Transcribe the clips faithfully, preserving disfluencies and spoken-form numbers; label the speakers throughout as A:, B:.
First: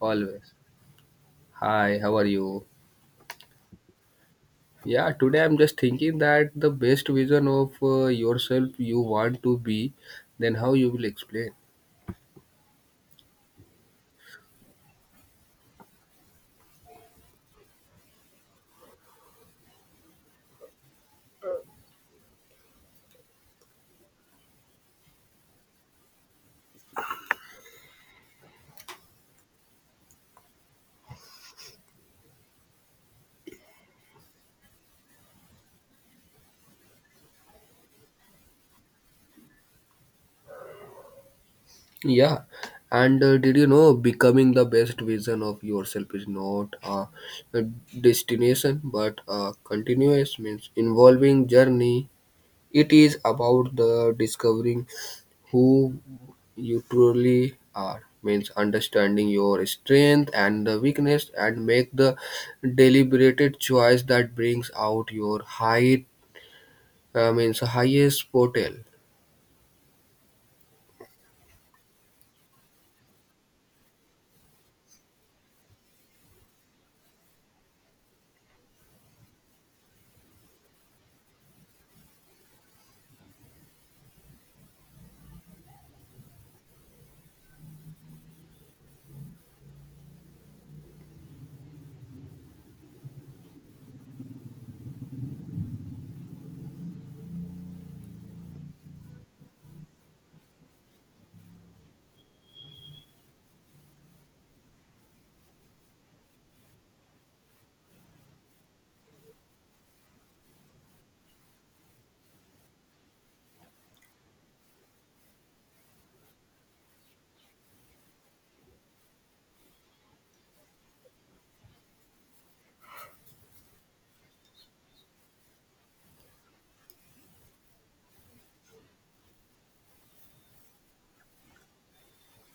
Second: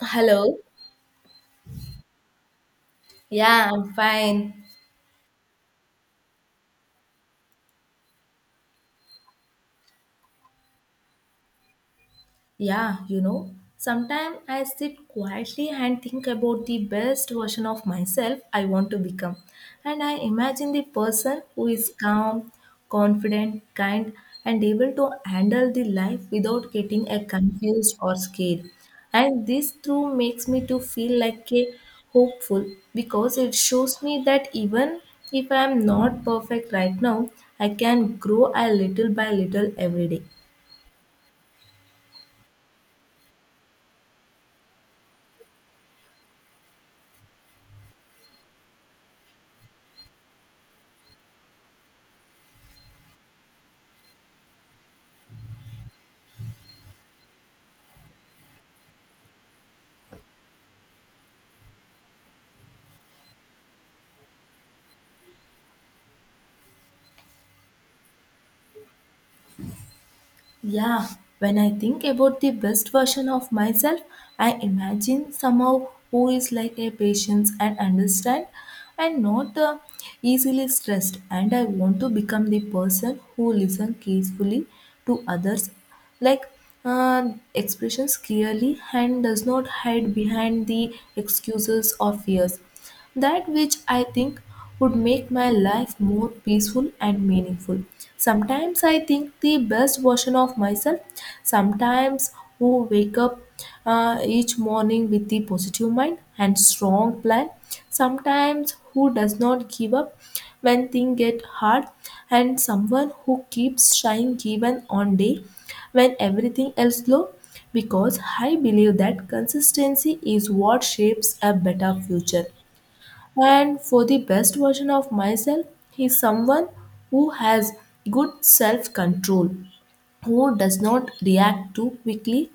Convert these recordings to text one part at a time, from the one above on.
A: Always.
B: Hello.
A: Hi, how are you?
B: Yeah, I'm fine.
A: Yeah, today I'm just thinking that the best vision of uh, yourself you want to be, then how you will explain.
B: Yeah, you know, sometimes I sit quietly and think about the best version of myself I want to become. And I imagine the person who is calm, confident, kind, and able to handle the life without getting a confused or scared. And this through makes me to feel like a hopeful because it shows me that even if I am not perfect right now, I can grow a little by little every day.
A: Yeah, and uh, did you know becoming the best vision of yourself is not a, a destination but a continuous means involving journey. It is about the discovering who you truly are means understanding your strength and the weakness and make the deliberated choice that brings out your height uh, means highest potential.
B: Yeah, when I think about the best version of myself, I imagine somehow who is like a patient and understand and not uh, easily stressed. And I want to become the person who listen carefully to others like uh, expressions clearly and does not hide behind the excuses or fears that which I think would make my life more peaceful and meaningful. Sometimes I think the best version of myself sometimes who wake up uh, each morning with the positive mind and strong plan. Sometimes who does not give up when things get hard, and someone who keeps trying even on day when everything else low. Because I believe that consistency is what shapes a better future. And for the best version of myself, is someone who has good self control, who does not react too quickly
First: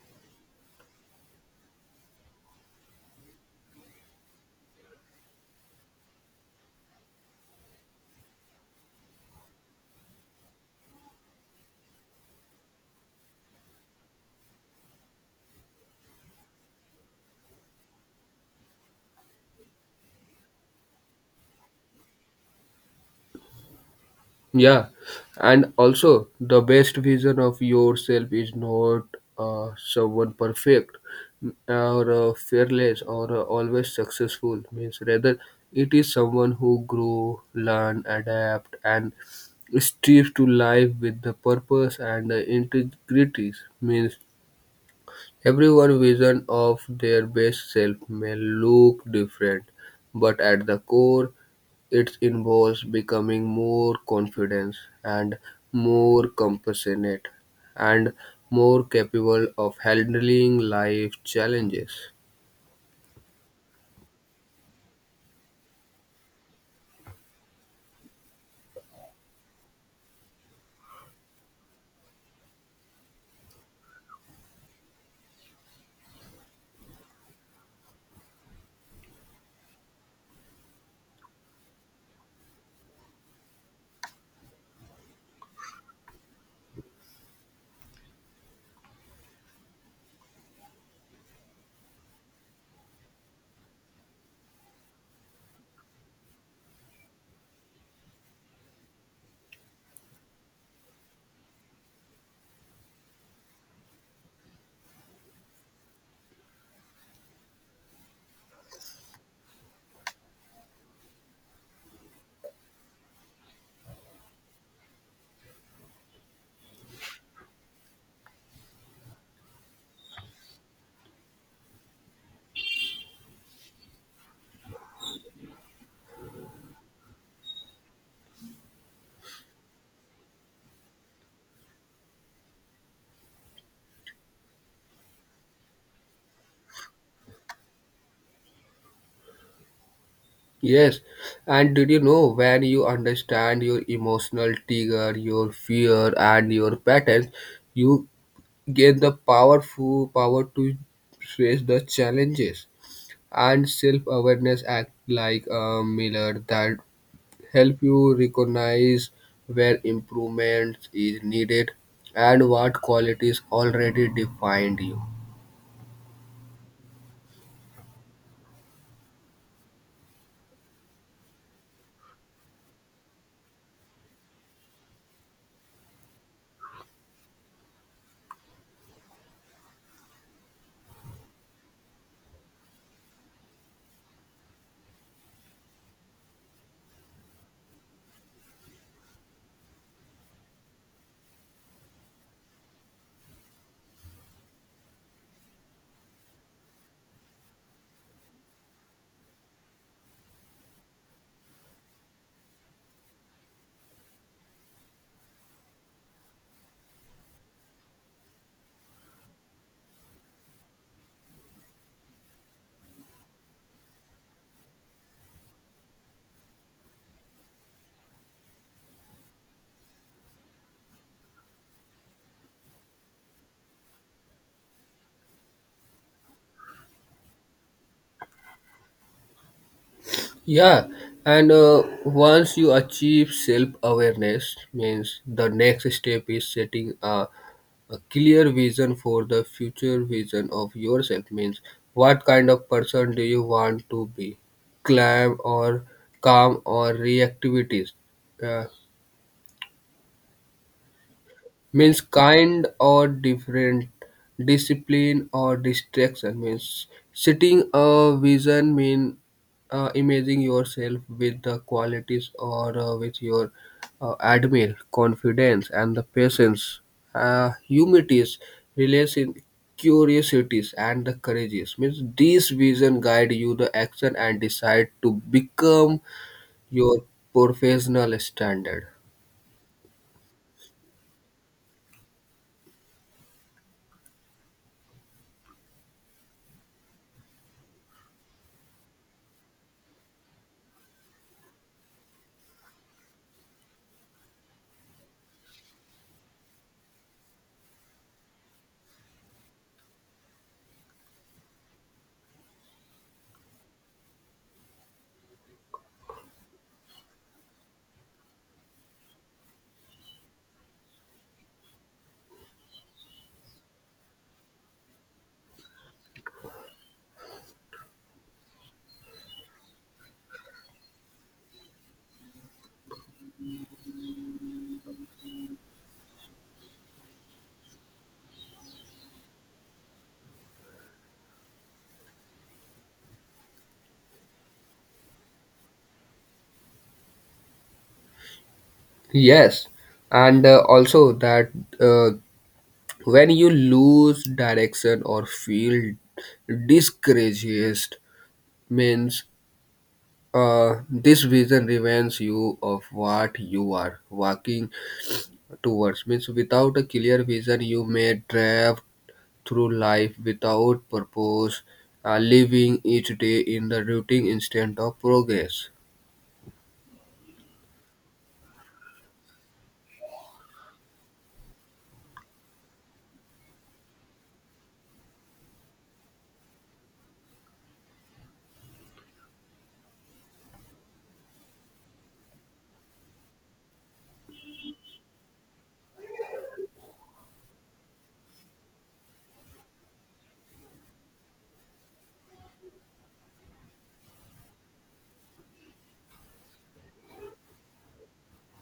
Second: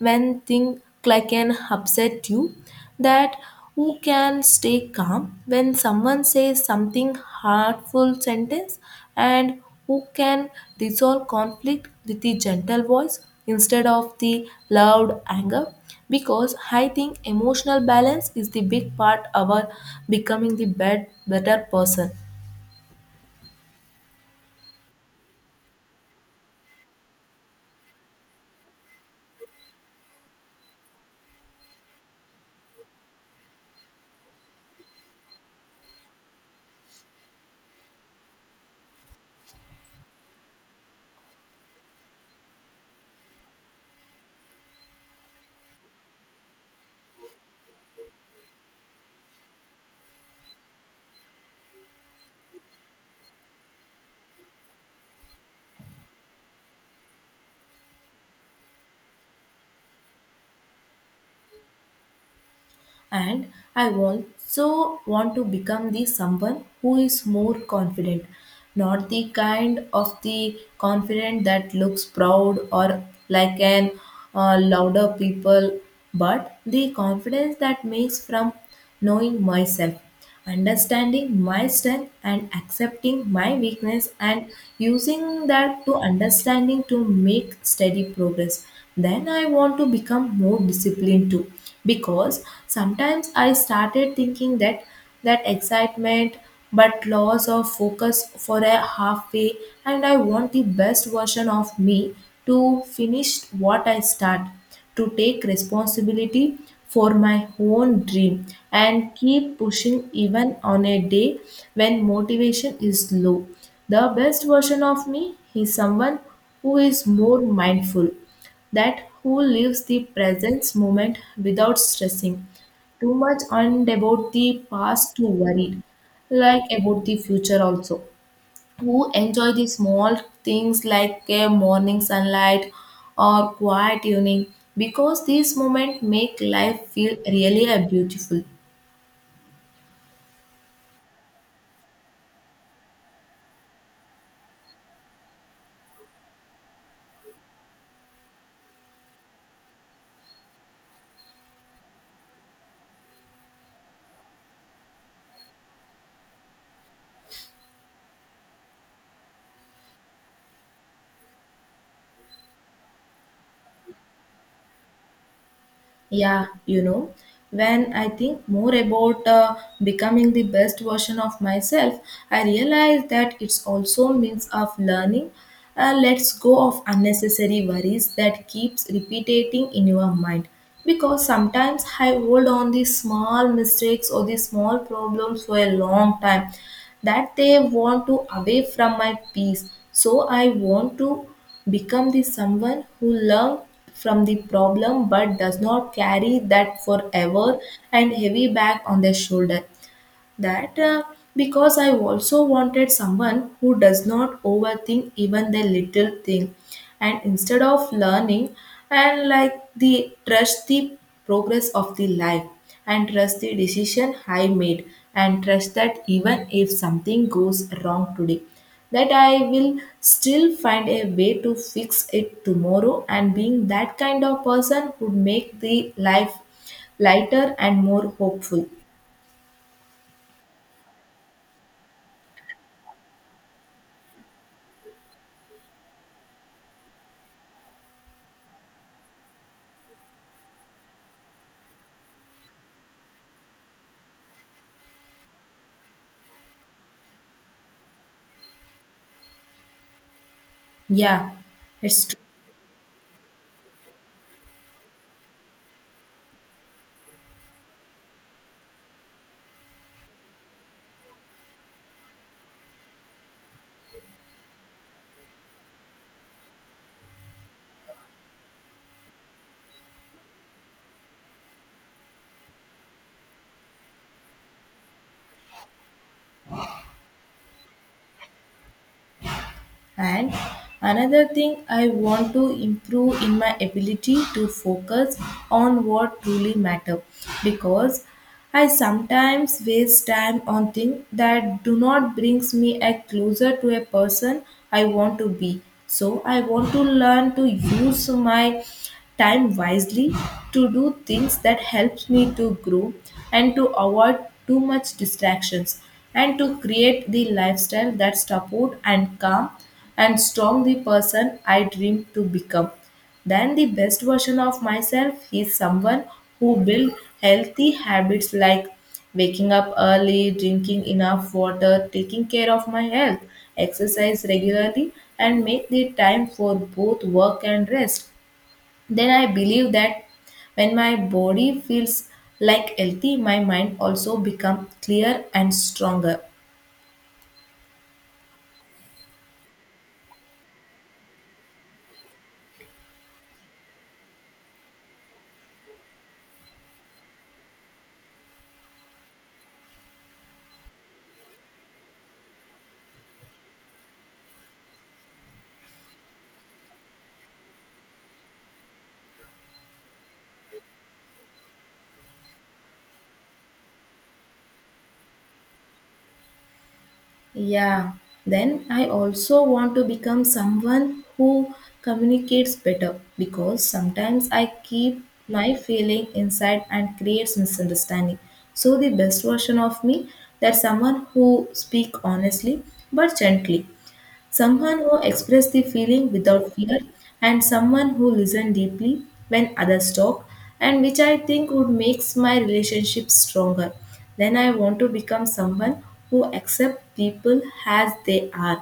B: when things like an upset you, that who can stay calm when someone says something hurtful sentence, and who can resolve conflict with the gentle voice instead of the loud anger, because I think emotional balance is the big part of our becoming the bet- better person.
A: Yeah, and also the best vision of yourself is not uh, someone perfect or uh, fearless or uh, always successful. Means rather, it is someone who grow, learn, adapt, and strives to live with the purpose and uh, integrity. Means everyone's vision of their best self may look different, but at the core, it involves becoming more confident and more compassionate and more capable of handling life challenges.
B: And I also want to become the someone who is more confident, not the kind of the confident that looks proud or like an uh, louder people, but the confidence that makes from knowing myself, understanding my strength and accepting my weakness and using that to understanding to make steady progress. Then I want to become more disciplined too, because sometimes I started thinking that that excitement but loss of focus for a halfway, and I want the best version of me to finish what I start, to take responsibility for my own dream and keep pushing even on a day when motivation is low. The best version of me is someone who is more mindful, that who lives the present moment without stressing too much on about the past to worry, like about the future also, who enjoy the small things like a morning sunlight or quiet evening, because these moments make life feel really uh, beautiful.
A: Yes, and did you know when you understand your emotional trigger, your fear, and your patterns, you gain the powerful power to face the challenges. And self-awareness act like a mirror that help you recognize where improvement is needed and what qualities already defined you.
B: Yeah, you know, when I think more about uh, becoming the best version of myself, I realize that it's also a means of learning. Uh, let's go of unnecessary worries that keeps repeating in your mind. Because sometimes I hold on these small mistakes or these small problems for a long time that they want to away from my peace. So I want to become the someone who learn from the problem but does not carry that forever and heavy back on their shoulder, that uh, because I also wanted someone who does not overthink even the little thing, and instead of learning and like the trust the progress of the life and trust the decision I made and trust that even if something goes wrong today, that I will still find a way to fix it tomorrow, and being that kind of person would make the life lighter and more hopeful.
A: Yeah, and uh, once you achieve self awareness, means the next step is setting a, a clear vision for the future vision of yourself. Means what kind of person do you want to be? Calm or calm or reactivities?
B: Yeah,
A: Means
B: it's true.
A: kind or different, discipline or distraction means setting a vision mean uh, imaging yourself with the qualities or uh, with your uh, admire, confidence and the patience, uh, humilities, relation, curiosities and the courageous. Means these vision guide you the action and decide to become your professional standard.
B: And another thing I want to improve in my ability to focus on what truly matter, because I sometimes waste time on things that do not brings me a closer to a person I want to be. So I want to learn to use my time wisely to do things that helps me to grow, and to avoid too much distractions, and to create the lifestyle that support and calm and strong the person I dream to become. Then the best version of myself is someone who build healthy habits like waking up early, drinking enough water, taking care of my health, exercise regularly, and make the time for both work and rest. Then I believe that when my body feels like healthy, my mind also become clear and stronger.
A: Yes, and uh, also that uh, when you lose direction or feel discouraged, means uh, this vision reminds you of what you are working towards. Means without a clear vision, you may drive through life without purpose, uh, living each day in the routine instead of progress.
B: Yeah. Then I also want to become someone who communicates better, because sometimes I keep my feeling inside and creates misunderstanding. So the best version of me, that someone who speak honestly but gently, someone who expressed the feeling without fear, and someone who listened deeply when others talk, and which I think would makes my relationship stronger. Then I want to become someone who accept people as they are,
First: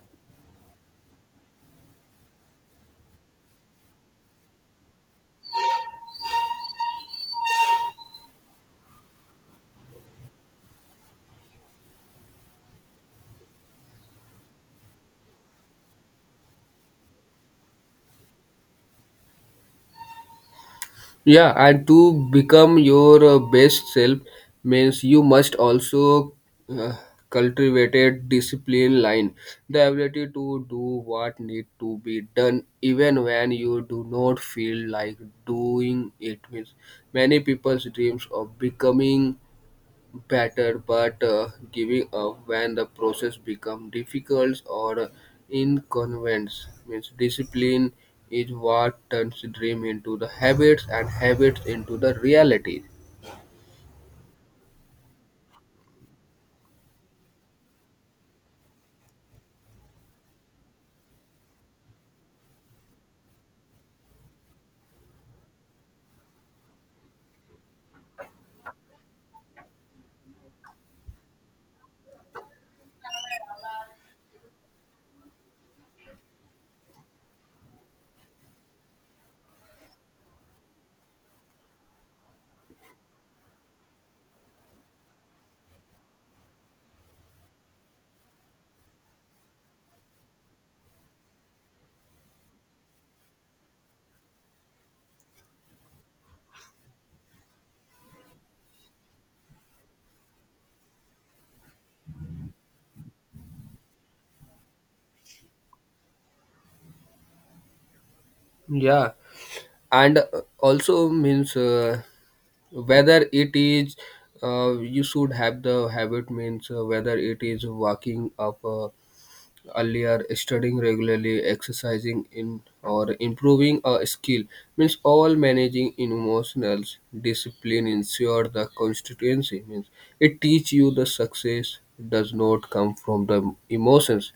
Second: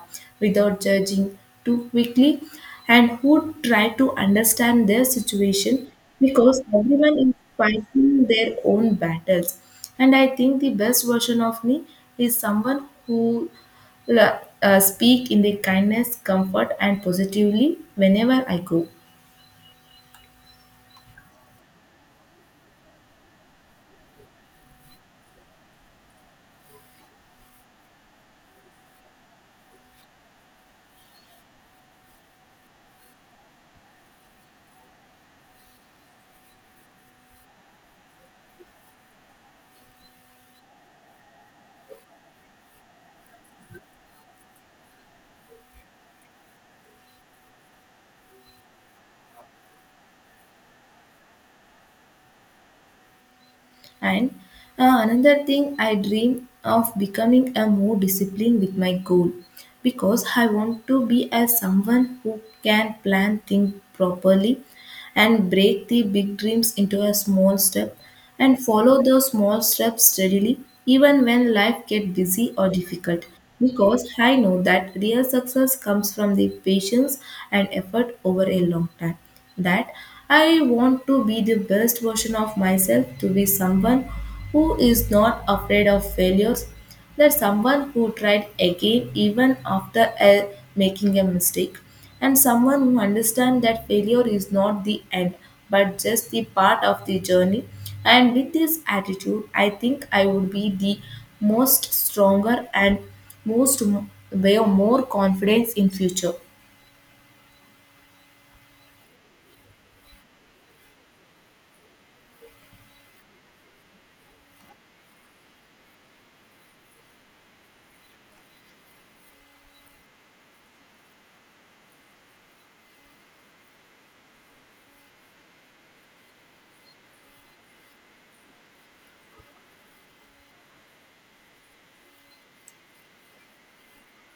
B: without judging too quickly, and who try to understand their situation, because everyone is fighting their own battles. And I think the best version of me is someone who la- uh, speak in the kindness, comfort, and positively whenever I go.
A: Yeah, and to become your uh, best self means you must also uh, cultivate a discipline line, the ability to do what need to be done even when you do not feel like doing it. Means many people's dreams of becoming better, but uh, giving up when the process becomes difficult or inconvenient means discipline is what turns dream into the habits and habits into the reality.
B: And uh, another thing, I dream of becoming a more disciplined with my goal, because I want to be as someone who can plan things properly and break the big dreams into a small step and follow those small steps steadily even when life gets busy or difficult, because I know that real success comes from the patience and effort over a long time. That I want to be the best version of myself, to be someone who is not afraid of failures, that someone who tried again even after uh, making a mistake, and someone who understands that failure is not the end but just the part of the journey. And with this attitude, I think I would be the most stronger and most m- way more confidence in future.
A: Yeah, and uh, also means uh, whether it is uh, you should have the habit means uh, whether it is walking up uh, earlier studying regularly exercising in or improving a skill means all managing emotional discipline ensure the constituency means it teach you the success does not come from the emotions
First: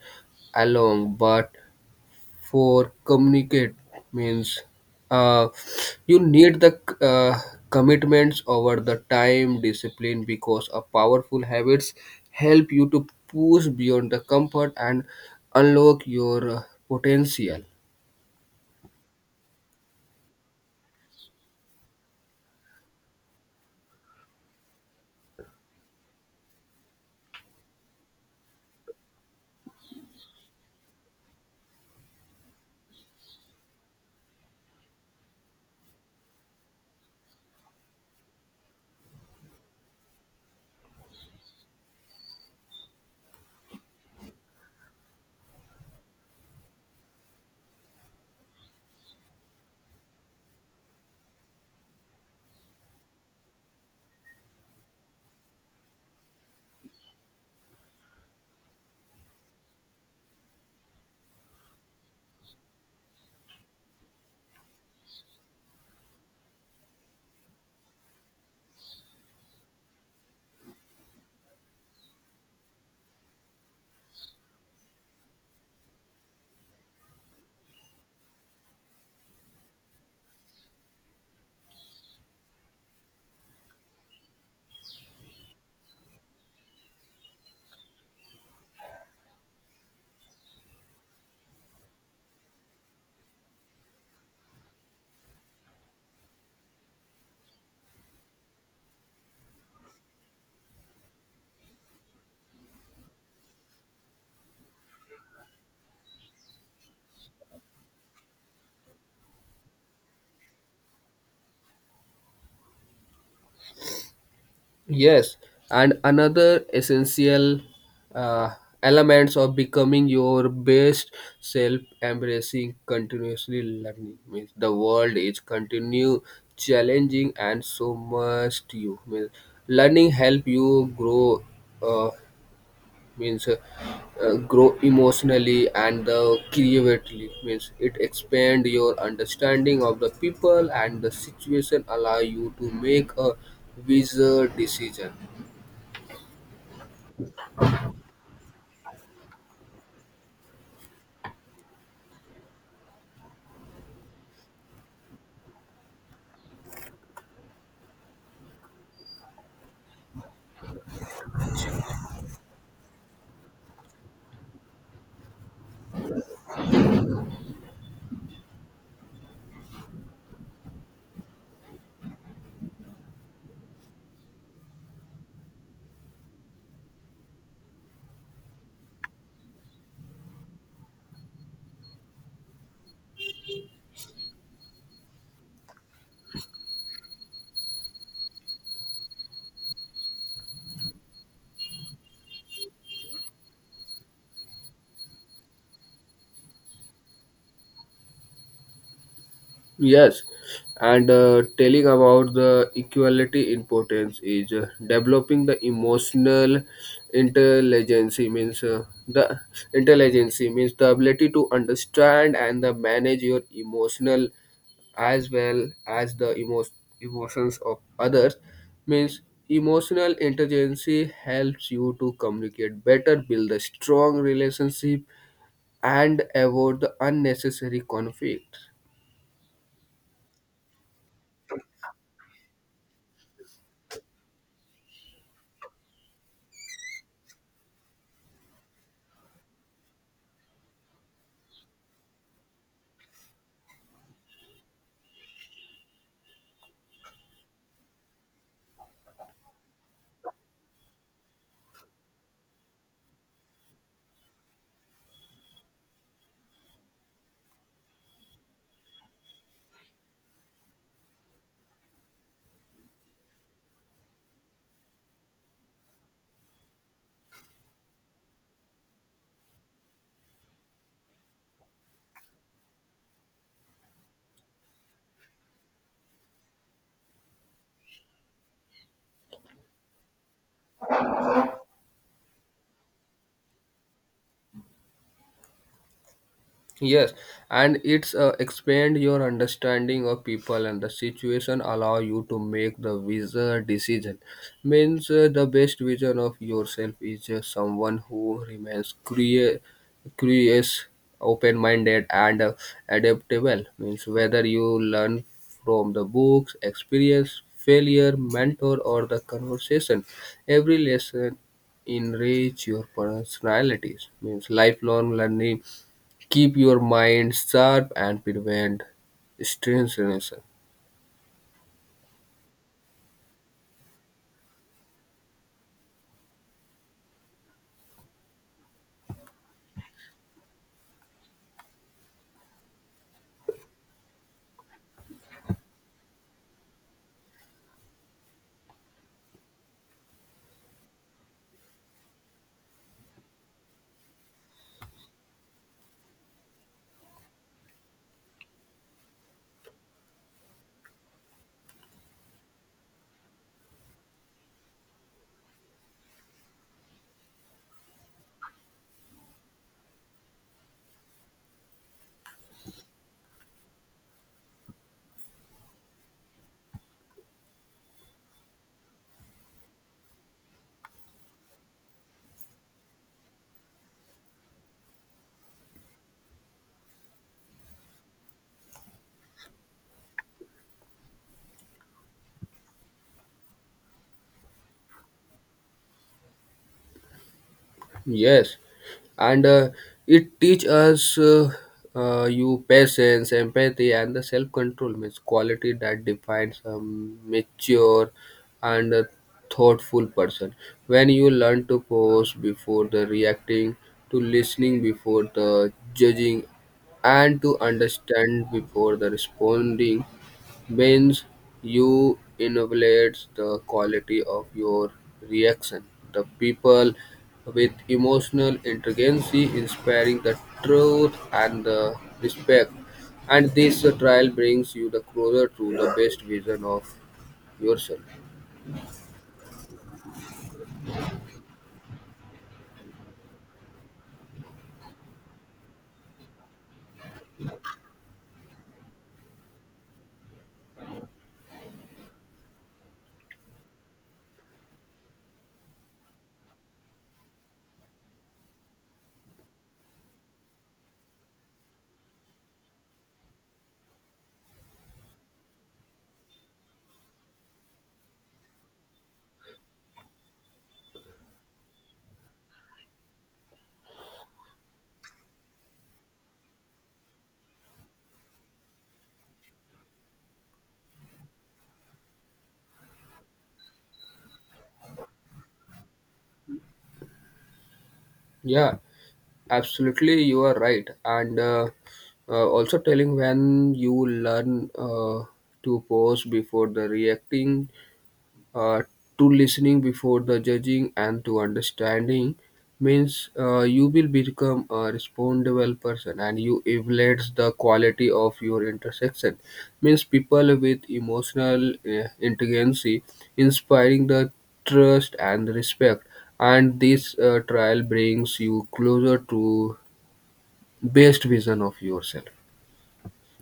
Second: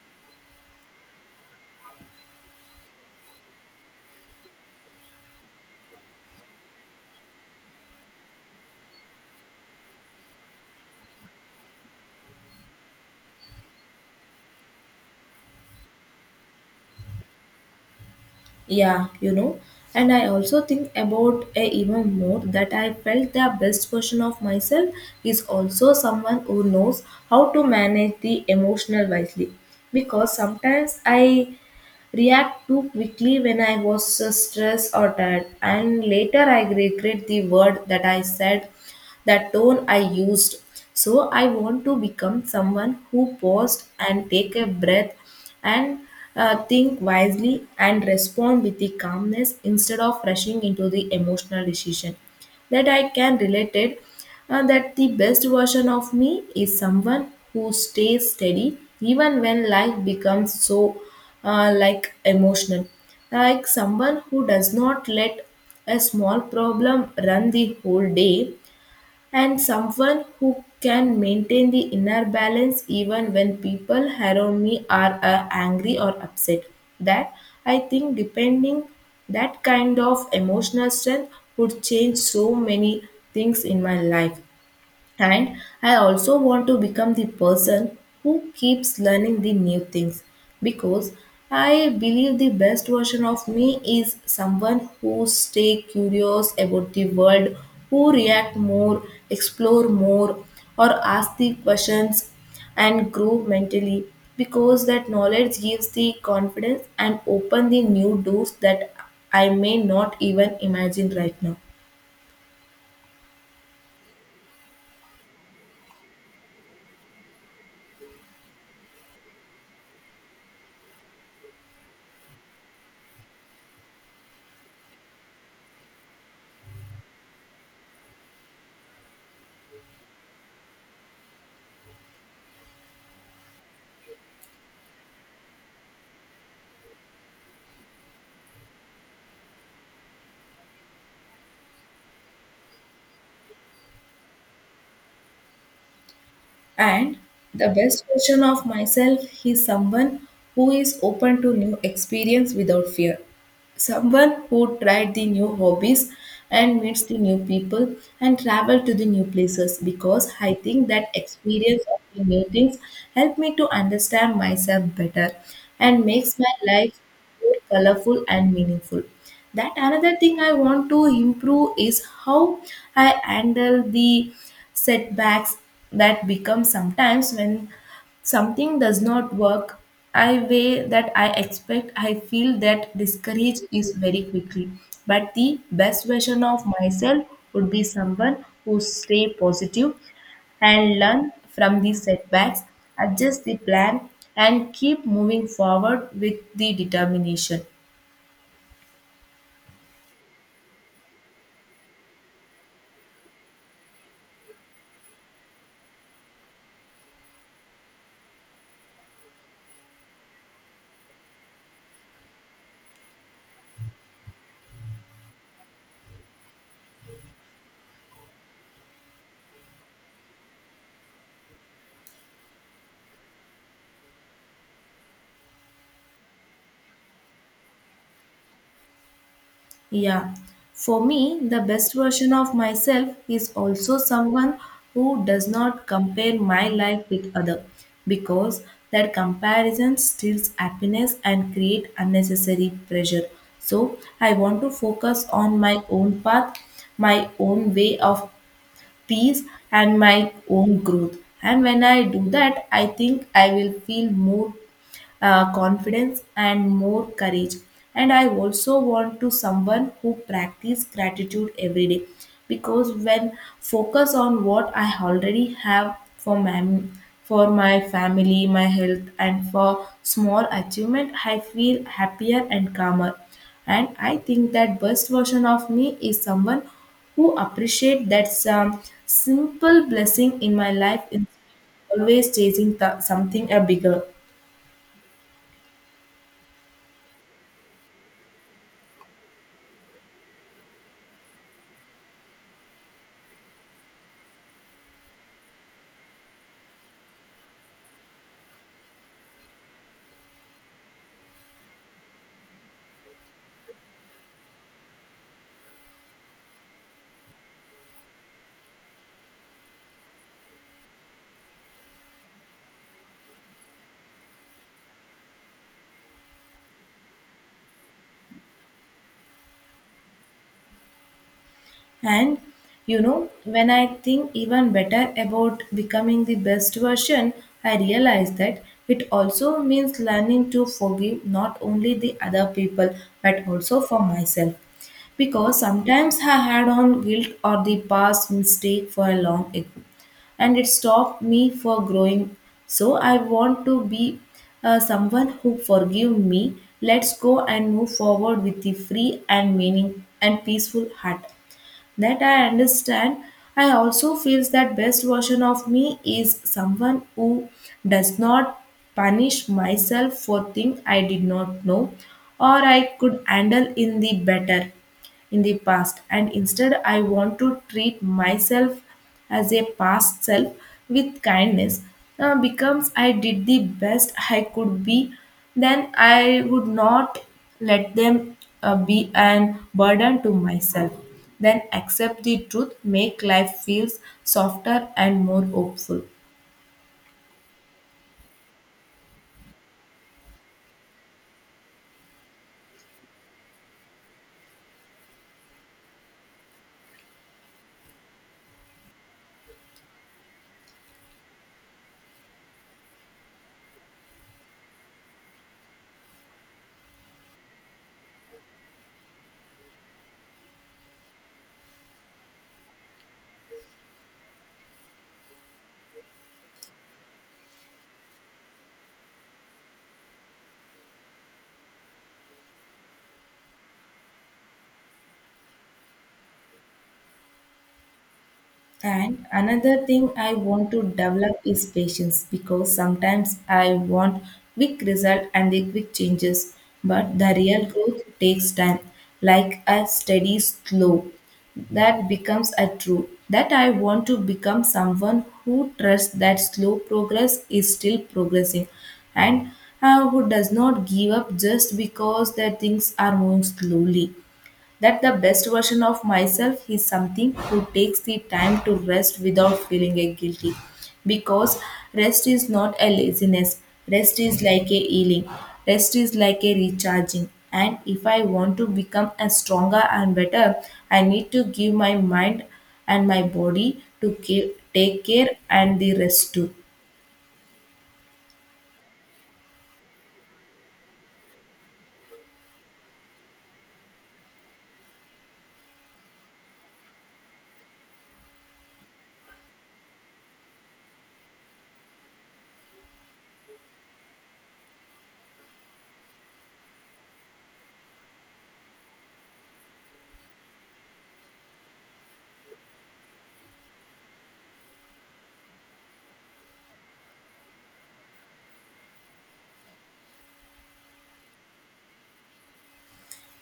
A: alone but for communicate means uh, you need the uh, commitments over the time discipline because a powerful habits help you to push beyond the comfort and unlock your uh, potential.
B: Yeah, you know, and I also think about a even more that I felt the best version of myself is also someone who knows how to manage the emotional wisely. Because sometimes I react too quickly when I was uh, stressed or tired, and later I regret the word that I said, the tone I used. So I want to become someone who paused and take a breath and uh, think wisely and respond with the calmness instead of rushing into the emotional decision, that I can relate it, uh, that the best version of me is someone who stays steady even when life becomes so uh, like emotional, like someone who does not let a small problem run the whole day, and someone who can maintain the inner balance even when people around me are uh, angry or upset, that I think depending that kind of emotional strength would change so many things in my life. And I also want to become the person who keeps learning the new things, because I believe the best version of me is someone who stay curious about the world, who react more, explore more, or ask the questions and grow mentally, because that knowledge gives the confidence and open the new doors that I may not even imagine right now.
A: Yes, and another essential uh, elements of becoming your best self, embracing continuously learning means the world is continue challenging, and so must you. Means learning help you grow. Uh, means uh, uh, Grow emotionally and uh, creatively means it expand your understanding of the people and the situation allow you to make a wiser decision.
B: And the best version of myself is someone who is open to new experience without fear, someone who tried the new hobbies and meets the new people and travel to the new places, because I think that experience of the new things help me to understand myself better and makes my life more colorful and meaningful. That another thing I want to improve is how I handle the setbacks, that become sometimes when something does not work I way that I expect I feel that discouraged is very quickly. But the best version of myself would be someone who stay positive and learn from the setbacks, adjust the plan, and keep moving forward with the determination.
A: Yes, and uh, telling about the equality importance is uh, developing the emotional intelligence means uh, the intelligence means the ability to understand and the manage your emotional as well as the emo- emotions of others means emotional intelligence helps you to communicate better build a strong relationship and avoid the unnecessary conflict.
B: Yeah, for me, the best version of myself is also someone who does not compare my life with other, because that comparison steals happiness and create unnecessary pressure. So I want to focus on my own path, my own way of peace and my own growth. And when I do that, I think I will feel more uh, confidence and more courage. And I also want to someone who practice gratitude every day, because when focus on what I already have, for my for my family, my health, and for small achievement, I feel happier and calmer. And I think that best version of me is someone who appreciate that some simple blessing in my life instead of always chasing th- something a bigger.
A: Yes, and it's uh, expand your understanding of people and the situation allow you to make the wizard decision. Means uh, the best vision of yourself is uh, someone who remains curious, curious, open-minded, and uh, adaptable. Means whether you learn from the books, experience, failure, mentor, or the conversation, every lesson enrich your personalities means lifelong learning keep your mind sharp and prevent stagnation.
B: And you know, when I think even better about becoming the best version, I realize that it also means learning to forgive not only the other people but also for myself. Because sometimes I had on guilt or the past mistake for a long ago and it stopped me for growing. So I want to be uh, someone who forgive me. Let's go and move forward with the free and meaning and peaceful heart. That I understand. I also feels that best version of me is someone who does not punish myself for things I did not know or I could handle in the better in the past. And instead, I want to treat myself as a past self with kindness. Uh, becomes I did the best I could be, then I would not let them uh, be an burden to myself. Then accept the truth make life feels softer and more hopeful.
A: Yes, and uh, it teaches us uh, uh, you patience, empathy, and the self-control. Means quality that defines a mature and a thoughtful person. When you learn to pause before the reacting, to listening before the judging, and to understand before the responding means you evaluate the quality of your reaction. The people with emotional intelligence inspiring the truth and the respect. And this trial brings you the closer to the best vision of yourself.
B: And another thing I want to develop is patience, because sometimes I want quick result and the quick changes, but the real growth takes time, like a steady slow. That becomes a true. That I want to become someone who trusts that slow progress is still progressing, and uh, who does not give up just because their things are moving slowly. That the best version of myself is something who takes the time to rest without feeling a guilty, because rest is not a laziness, rest is like a healing, rest is like a recharging. And if I want to become a stronger and better, I need to give my mind and my body to ca- take care and the rest too.
A: Yeah, absolutely, you are right. And uh, uh, also telling when you learn uh, to pause before the reacting uh, to listening before the judging and to understanding means uh, you will become a responsible person and you evaluates the quality of your intersection means people with emotional uh, intelligence inspiring the trust and respect and this uh, trial brings you closer to best vision of yourself.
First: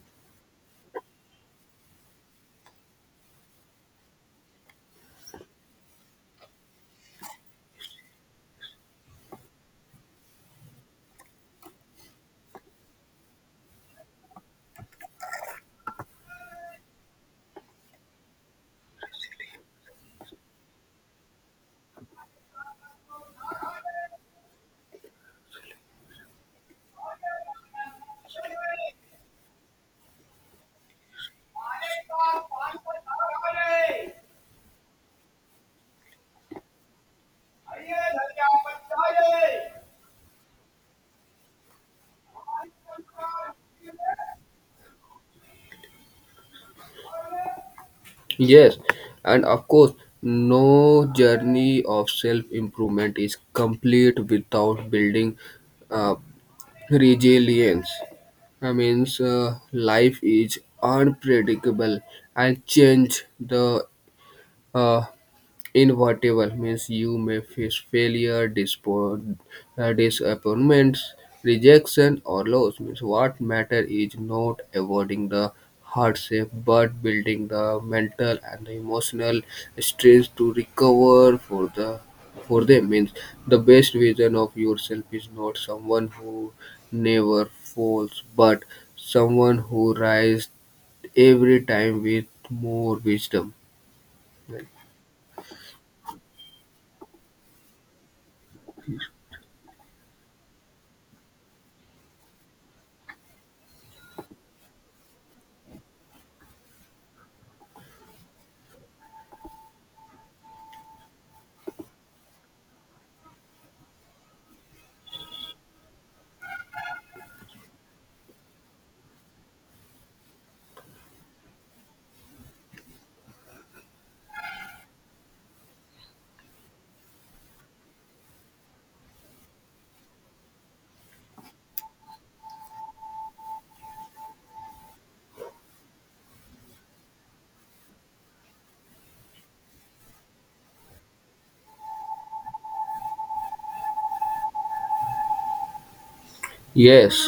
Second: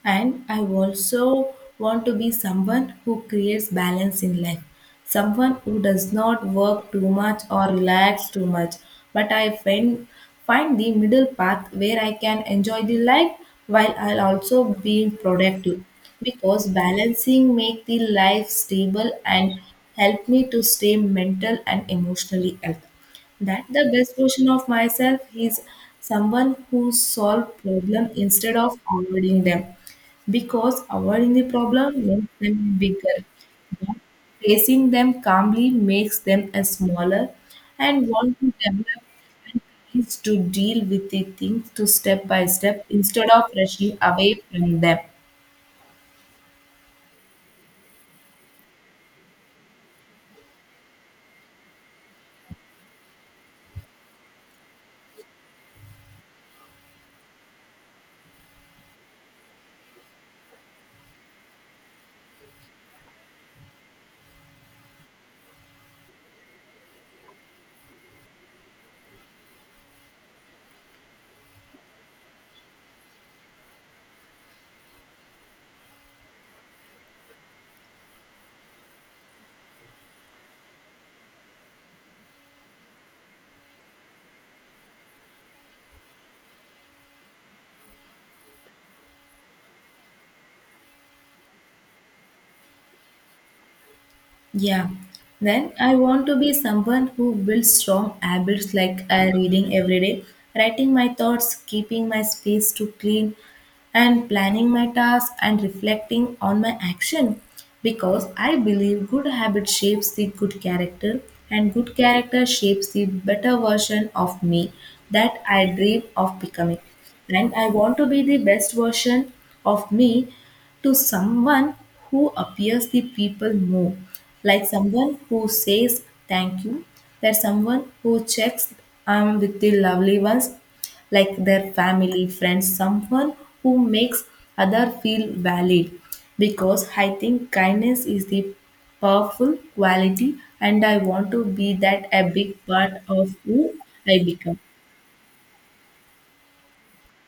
B: And I also want to be someone who creates balance in life, someone who does not work too much or relax too much. But I find, find the middle path where I can enjoy the life while I'll also be productive. Because balancing make the life stable and help me to stay mental and emotionally healthy. That the best version of myself is someone who solve problem instead of avoiding them, because avoiding the problem makes them bigger. But facing them calmly makes them a smaller. And want to develop and courage to deal with the things to step by step instead of rushing away from them.
A: Yes, and of course, no journey of self improvement is complete without building uh, resilience. I means uh, life is unpredictable and change the uh, inevitable means you may face failure, dispo- uh, disappointments, rejection, or loss. Means what matter is not avoiding the hardship but building the mental and the emotional strength to recover for the for them means the best vision of yourself is not someone who never falls but someone who rises every time with more wisdom.
B: Yeah. Then I want to be someone who builds strong habits like uh, reading every day, writing my thoughts, keeping my space to clean, and planning my tasks and reflecting on my action. Because I believe good habit shapes the good character, and good character shapes the better version of me that I dream of becoming. And I want to be the best version of me to someone who appears the people more, like someone who says thank you, that someone who checks I with the lovely ones, like their family, friends, someone who makes other feel valid. Because I think kindness is the powerful quality, and I want to be that a big part of who I become.
A: Yes,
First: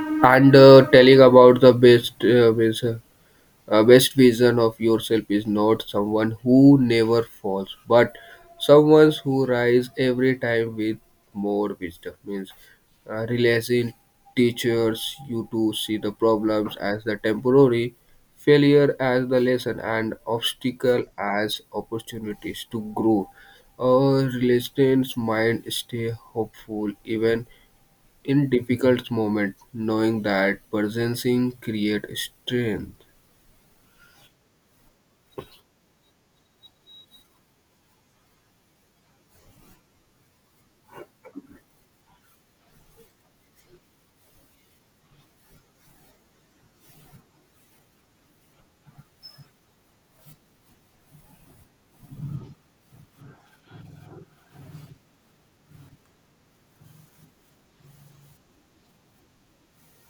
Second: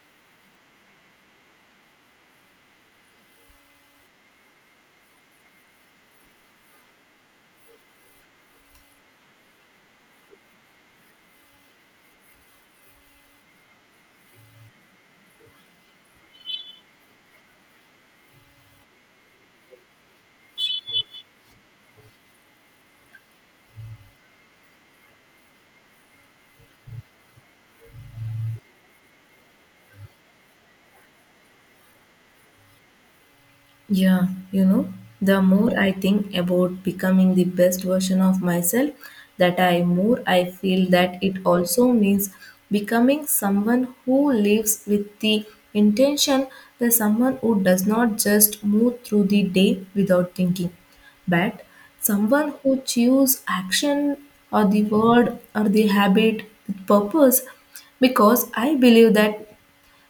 A: and uh, telling about the best uh, best, uh, best vision of yourself is not someone who never falls but someone who rise every time with more wisdom means uh, realizing teachers you to see the problems as the temporary failure as the lesson and obstacle as opportunities to grow. A resilient mind stay hopeful even in difficult moments, knowing that presencing creates strength.
B: Yeah, you know, the more I think about becoming the best version of myself, that I more I feel that it also means becoming someone who lives with the intention. That someone who does not just move through the day without thinking, but someone who choose action or the word or the habit with purpose, because I believe that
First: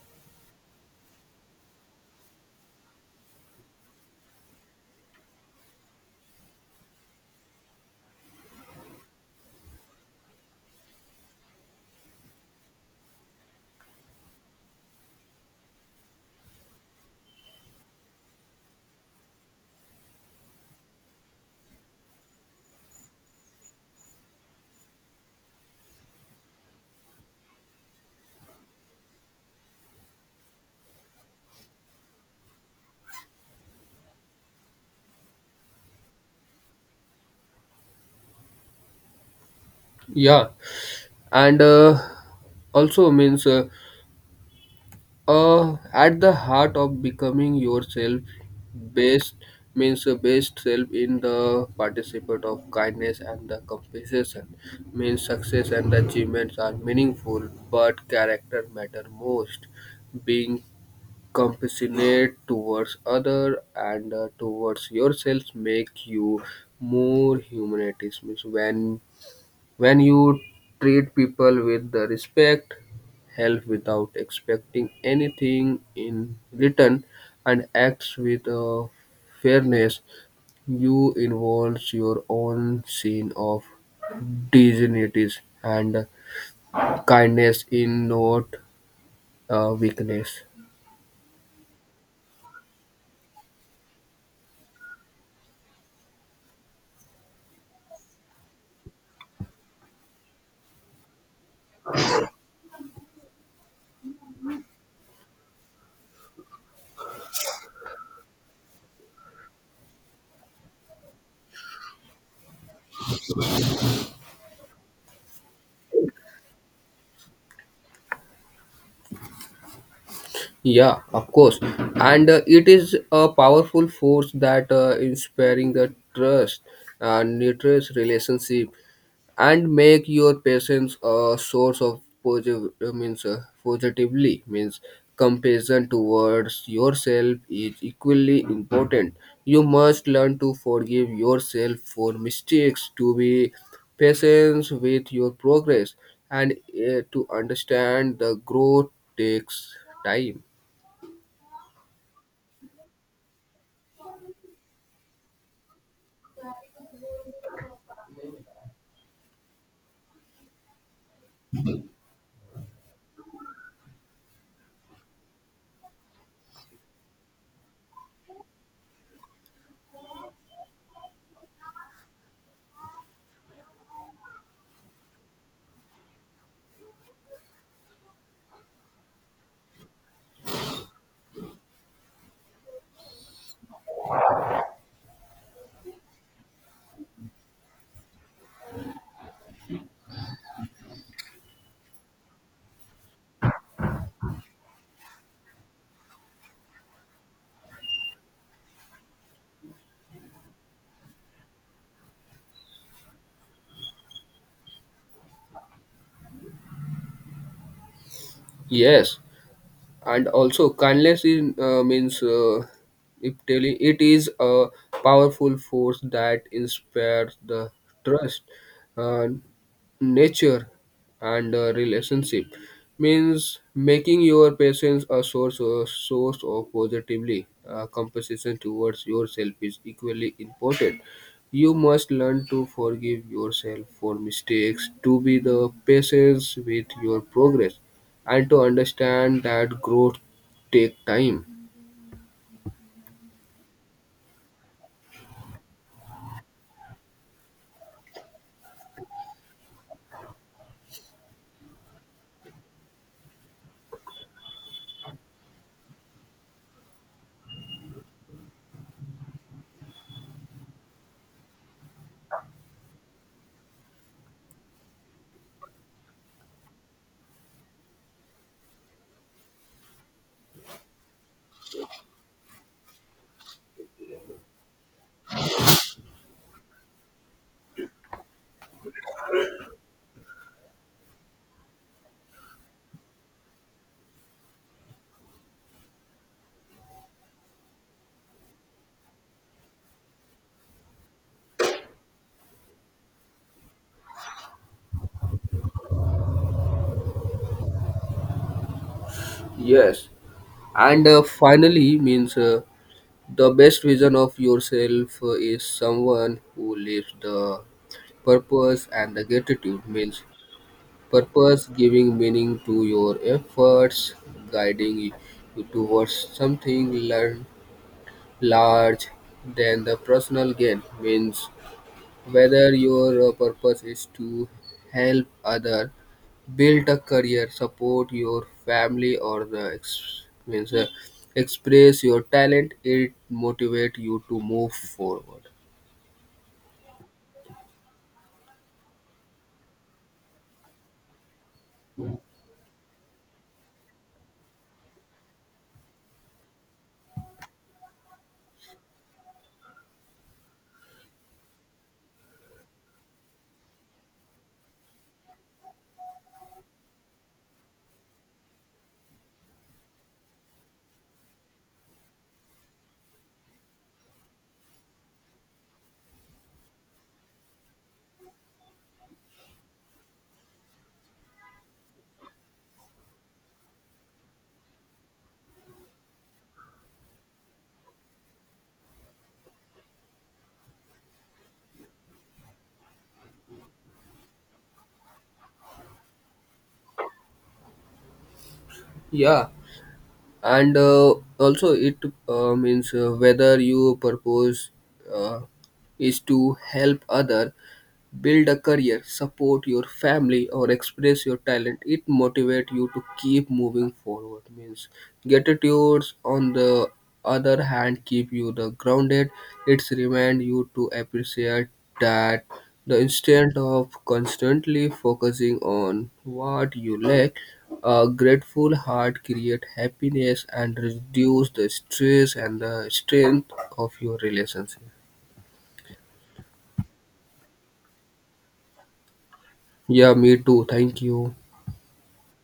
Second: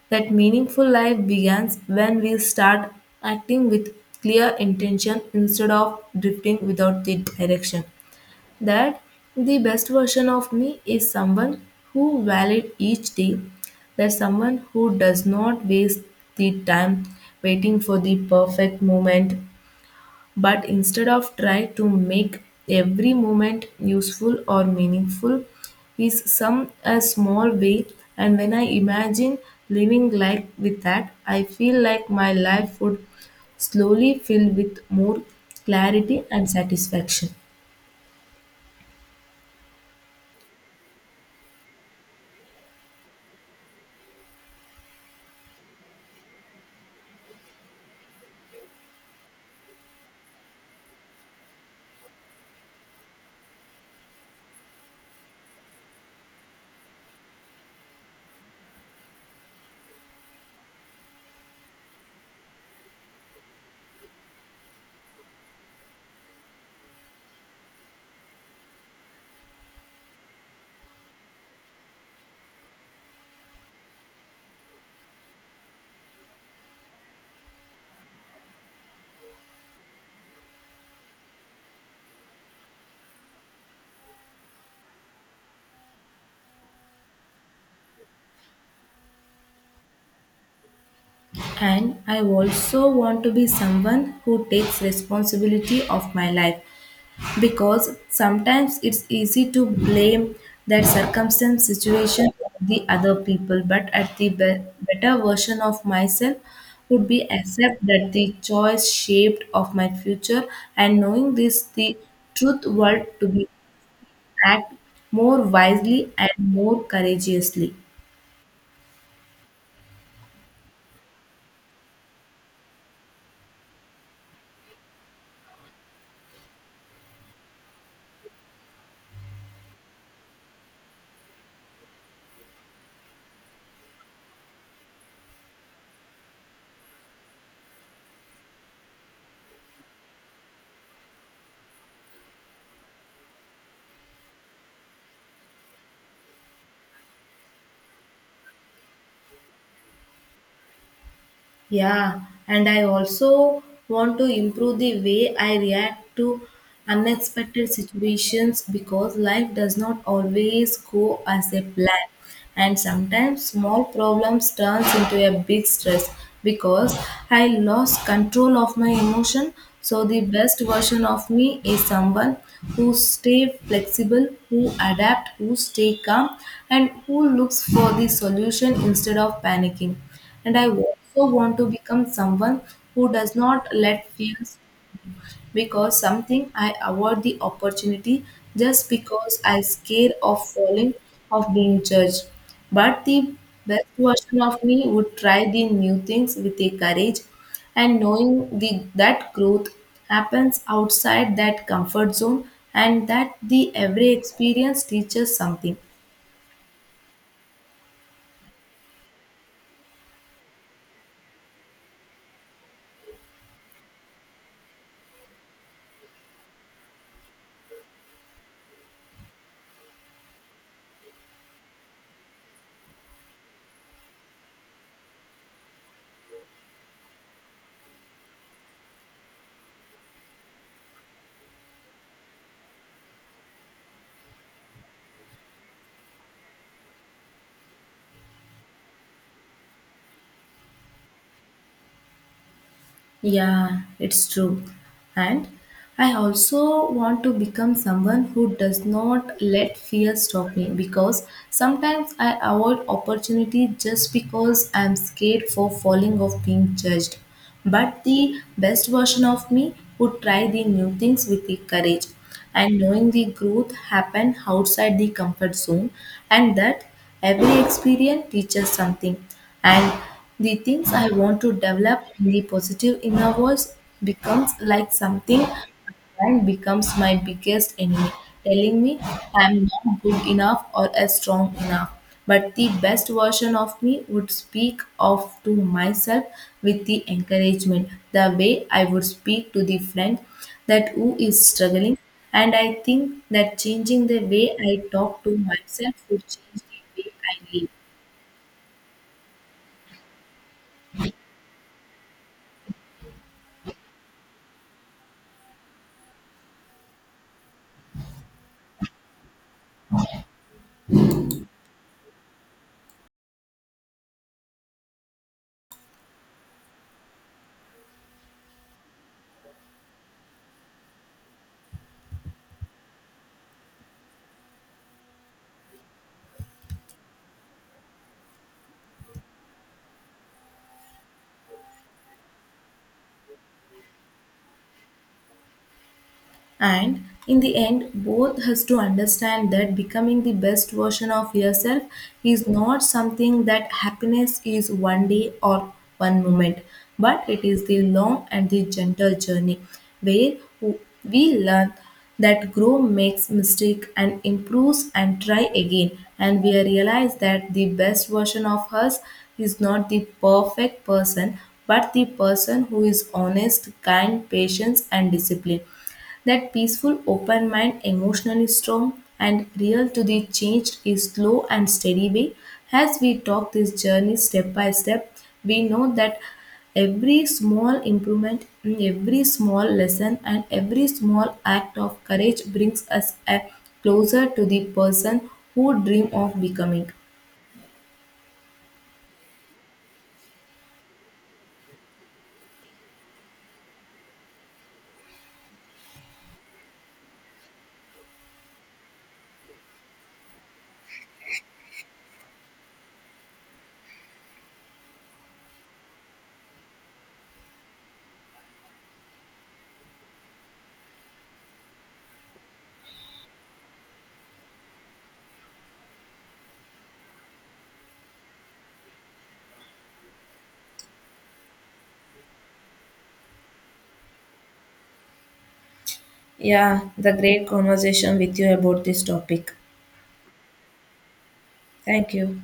B: that meaningful life begins when we start acting with clear intention instead of drifting without the direction. That the best version of me is someone who valid each day, that someone who does not waste the time waiting for the perfect moment, but instead of try to make every moment useful or meaningful, is some a small way. And when I imagine living life with that, I feel like my life would slowly fill with more clarity and satisfaction.
A: Yeah, and uh, also means uh, uh, at the heart of becoming yourself best means uh, best self in the participant of kindness and the compensation means success and achievements are meaningful but character matter most being compassionate towards other and uh, towards yourself make you more humanities means when when you treat people with the respect help without expecting anything in return and acts with uh, fairness you involves your own scene of dignities and kindness in not uh, weakness.
B: And I also want to be someone who takes responsibility of my life, because sometimes it's easy to blame that circumstance situation on the other people. But at the be- better version of myself would be accept that the choice shaped of my future, and knowing this the truth world to be act more wisely and more courageously.
A: Yeah, of course. And uh, it is a powerful force that uh, inspiring the trust and nurtures relationship and make your patients a source of positive means uh, positively means compassion towards yourself is equally important. You must learn to forgive yourself for mistakes to be patient with your progress and uh, to understand the growth takes time.
B: Yeah, and I also want to improve the way I react to unexpected situations, because life does not always go as a plan. And sometimes small problems turns into a big stress because I lost control of my emotion. So the best version of me is someone who stay flexible, who adapt, who stay calm, and who looks for the solution instead of panicking. And I also want to become someone who does not let fears, because something I avoid the opportunity just because I scare of falling, of being judged. But the best version of me would try the new things with a courage, and knowing the, that growth happens outside that comfort zone, and that the every experience teaches something.
A: Yes, and also kindness in uh, means uh, if telling it is a powerful force that inspires the trust, uh, nature, and uh, relationship. Means making your patients a source or source of positively uh, compensation towards yourself is equally important. You must learn to forgive yourself for mistakes to be the patience with your progress and to understand that growth take time.
B: Yeah, it's true. And I also want to become someone who does not let fear stop me, because sometimes I avoid opportunity just because I'm scared for falling of being judged. But the best version of me would try the new things with the courage and knowing the growth happen outside the comfort zone, and that every experience teaches something. And the things I want to develop in the positive inner voice becomes like something and becomes my biggest enemy, telling me I'm not good enough or as strong enough. But the best version of me would speak of to myself with the encouragement, the way I would speak to the friend that who is struggling. And I think that changing the way I talk to myself would change the way I live.
A: Yes, and uh, finally means uh, the best vision of yourself uh, is someone who lives the purpose and the gratitude means purpose giving meaning to your efforts guiding you towards something learn large than the personal gain means whether your uh, purpose is to help other, build a career, support your family, or the ex- means, uh, express your talent, it motivates you to move forward.
B: And in the end, both has to understand that becoming the best version of yourself is not something that happiness is one day or one moment, but it is the long and the gentle journey where w- we learn that grow makes mistake and improves and try again. And we realize that the best version of us is not the perfect person, but the person who is honest kind patience and discipline, that peaceful, open mind, emotionally strong and real to the changed is slow and steady way. As we talk this journey step by step, we know that every small improvement, every small lesson, and every small act of courage brings us a closer to the person who dream of becoming.
A: Yeah, and uh, also it uh, means uh, whether your purpose uh, is to help other build a career, support your family, or express your talent, it motivates you to keep moving forward. Means gratitudes on the other hand keep you the grounded. It's remind you to appreciate that the instant of constantly focusing on what you lack. A grateful heart create happiness and reduce the stress and the strength of your relationship.
B: Yeah, the great conversation with you about this topic.
A: Yeah, me too. Thank you.
B: Thank you.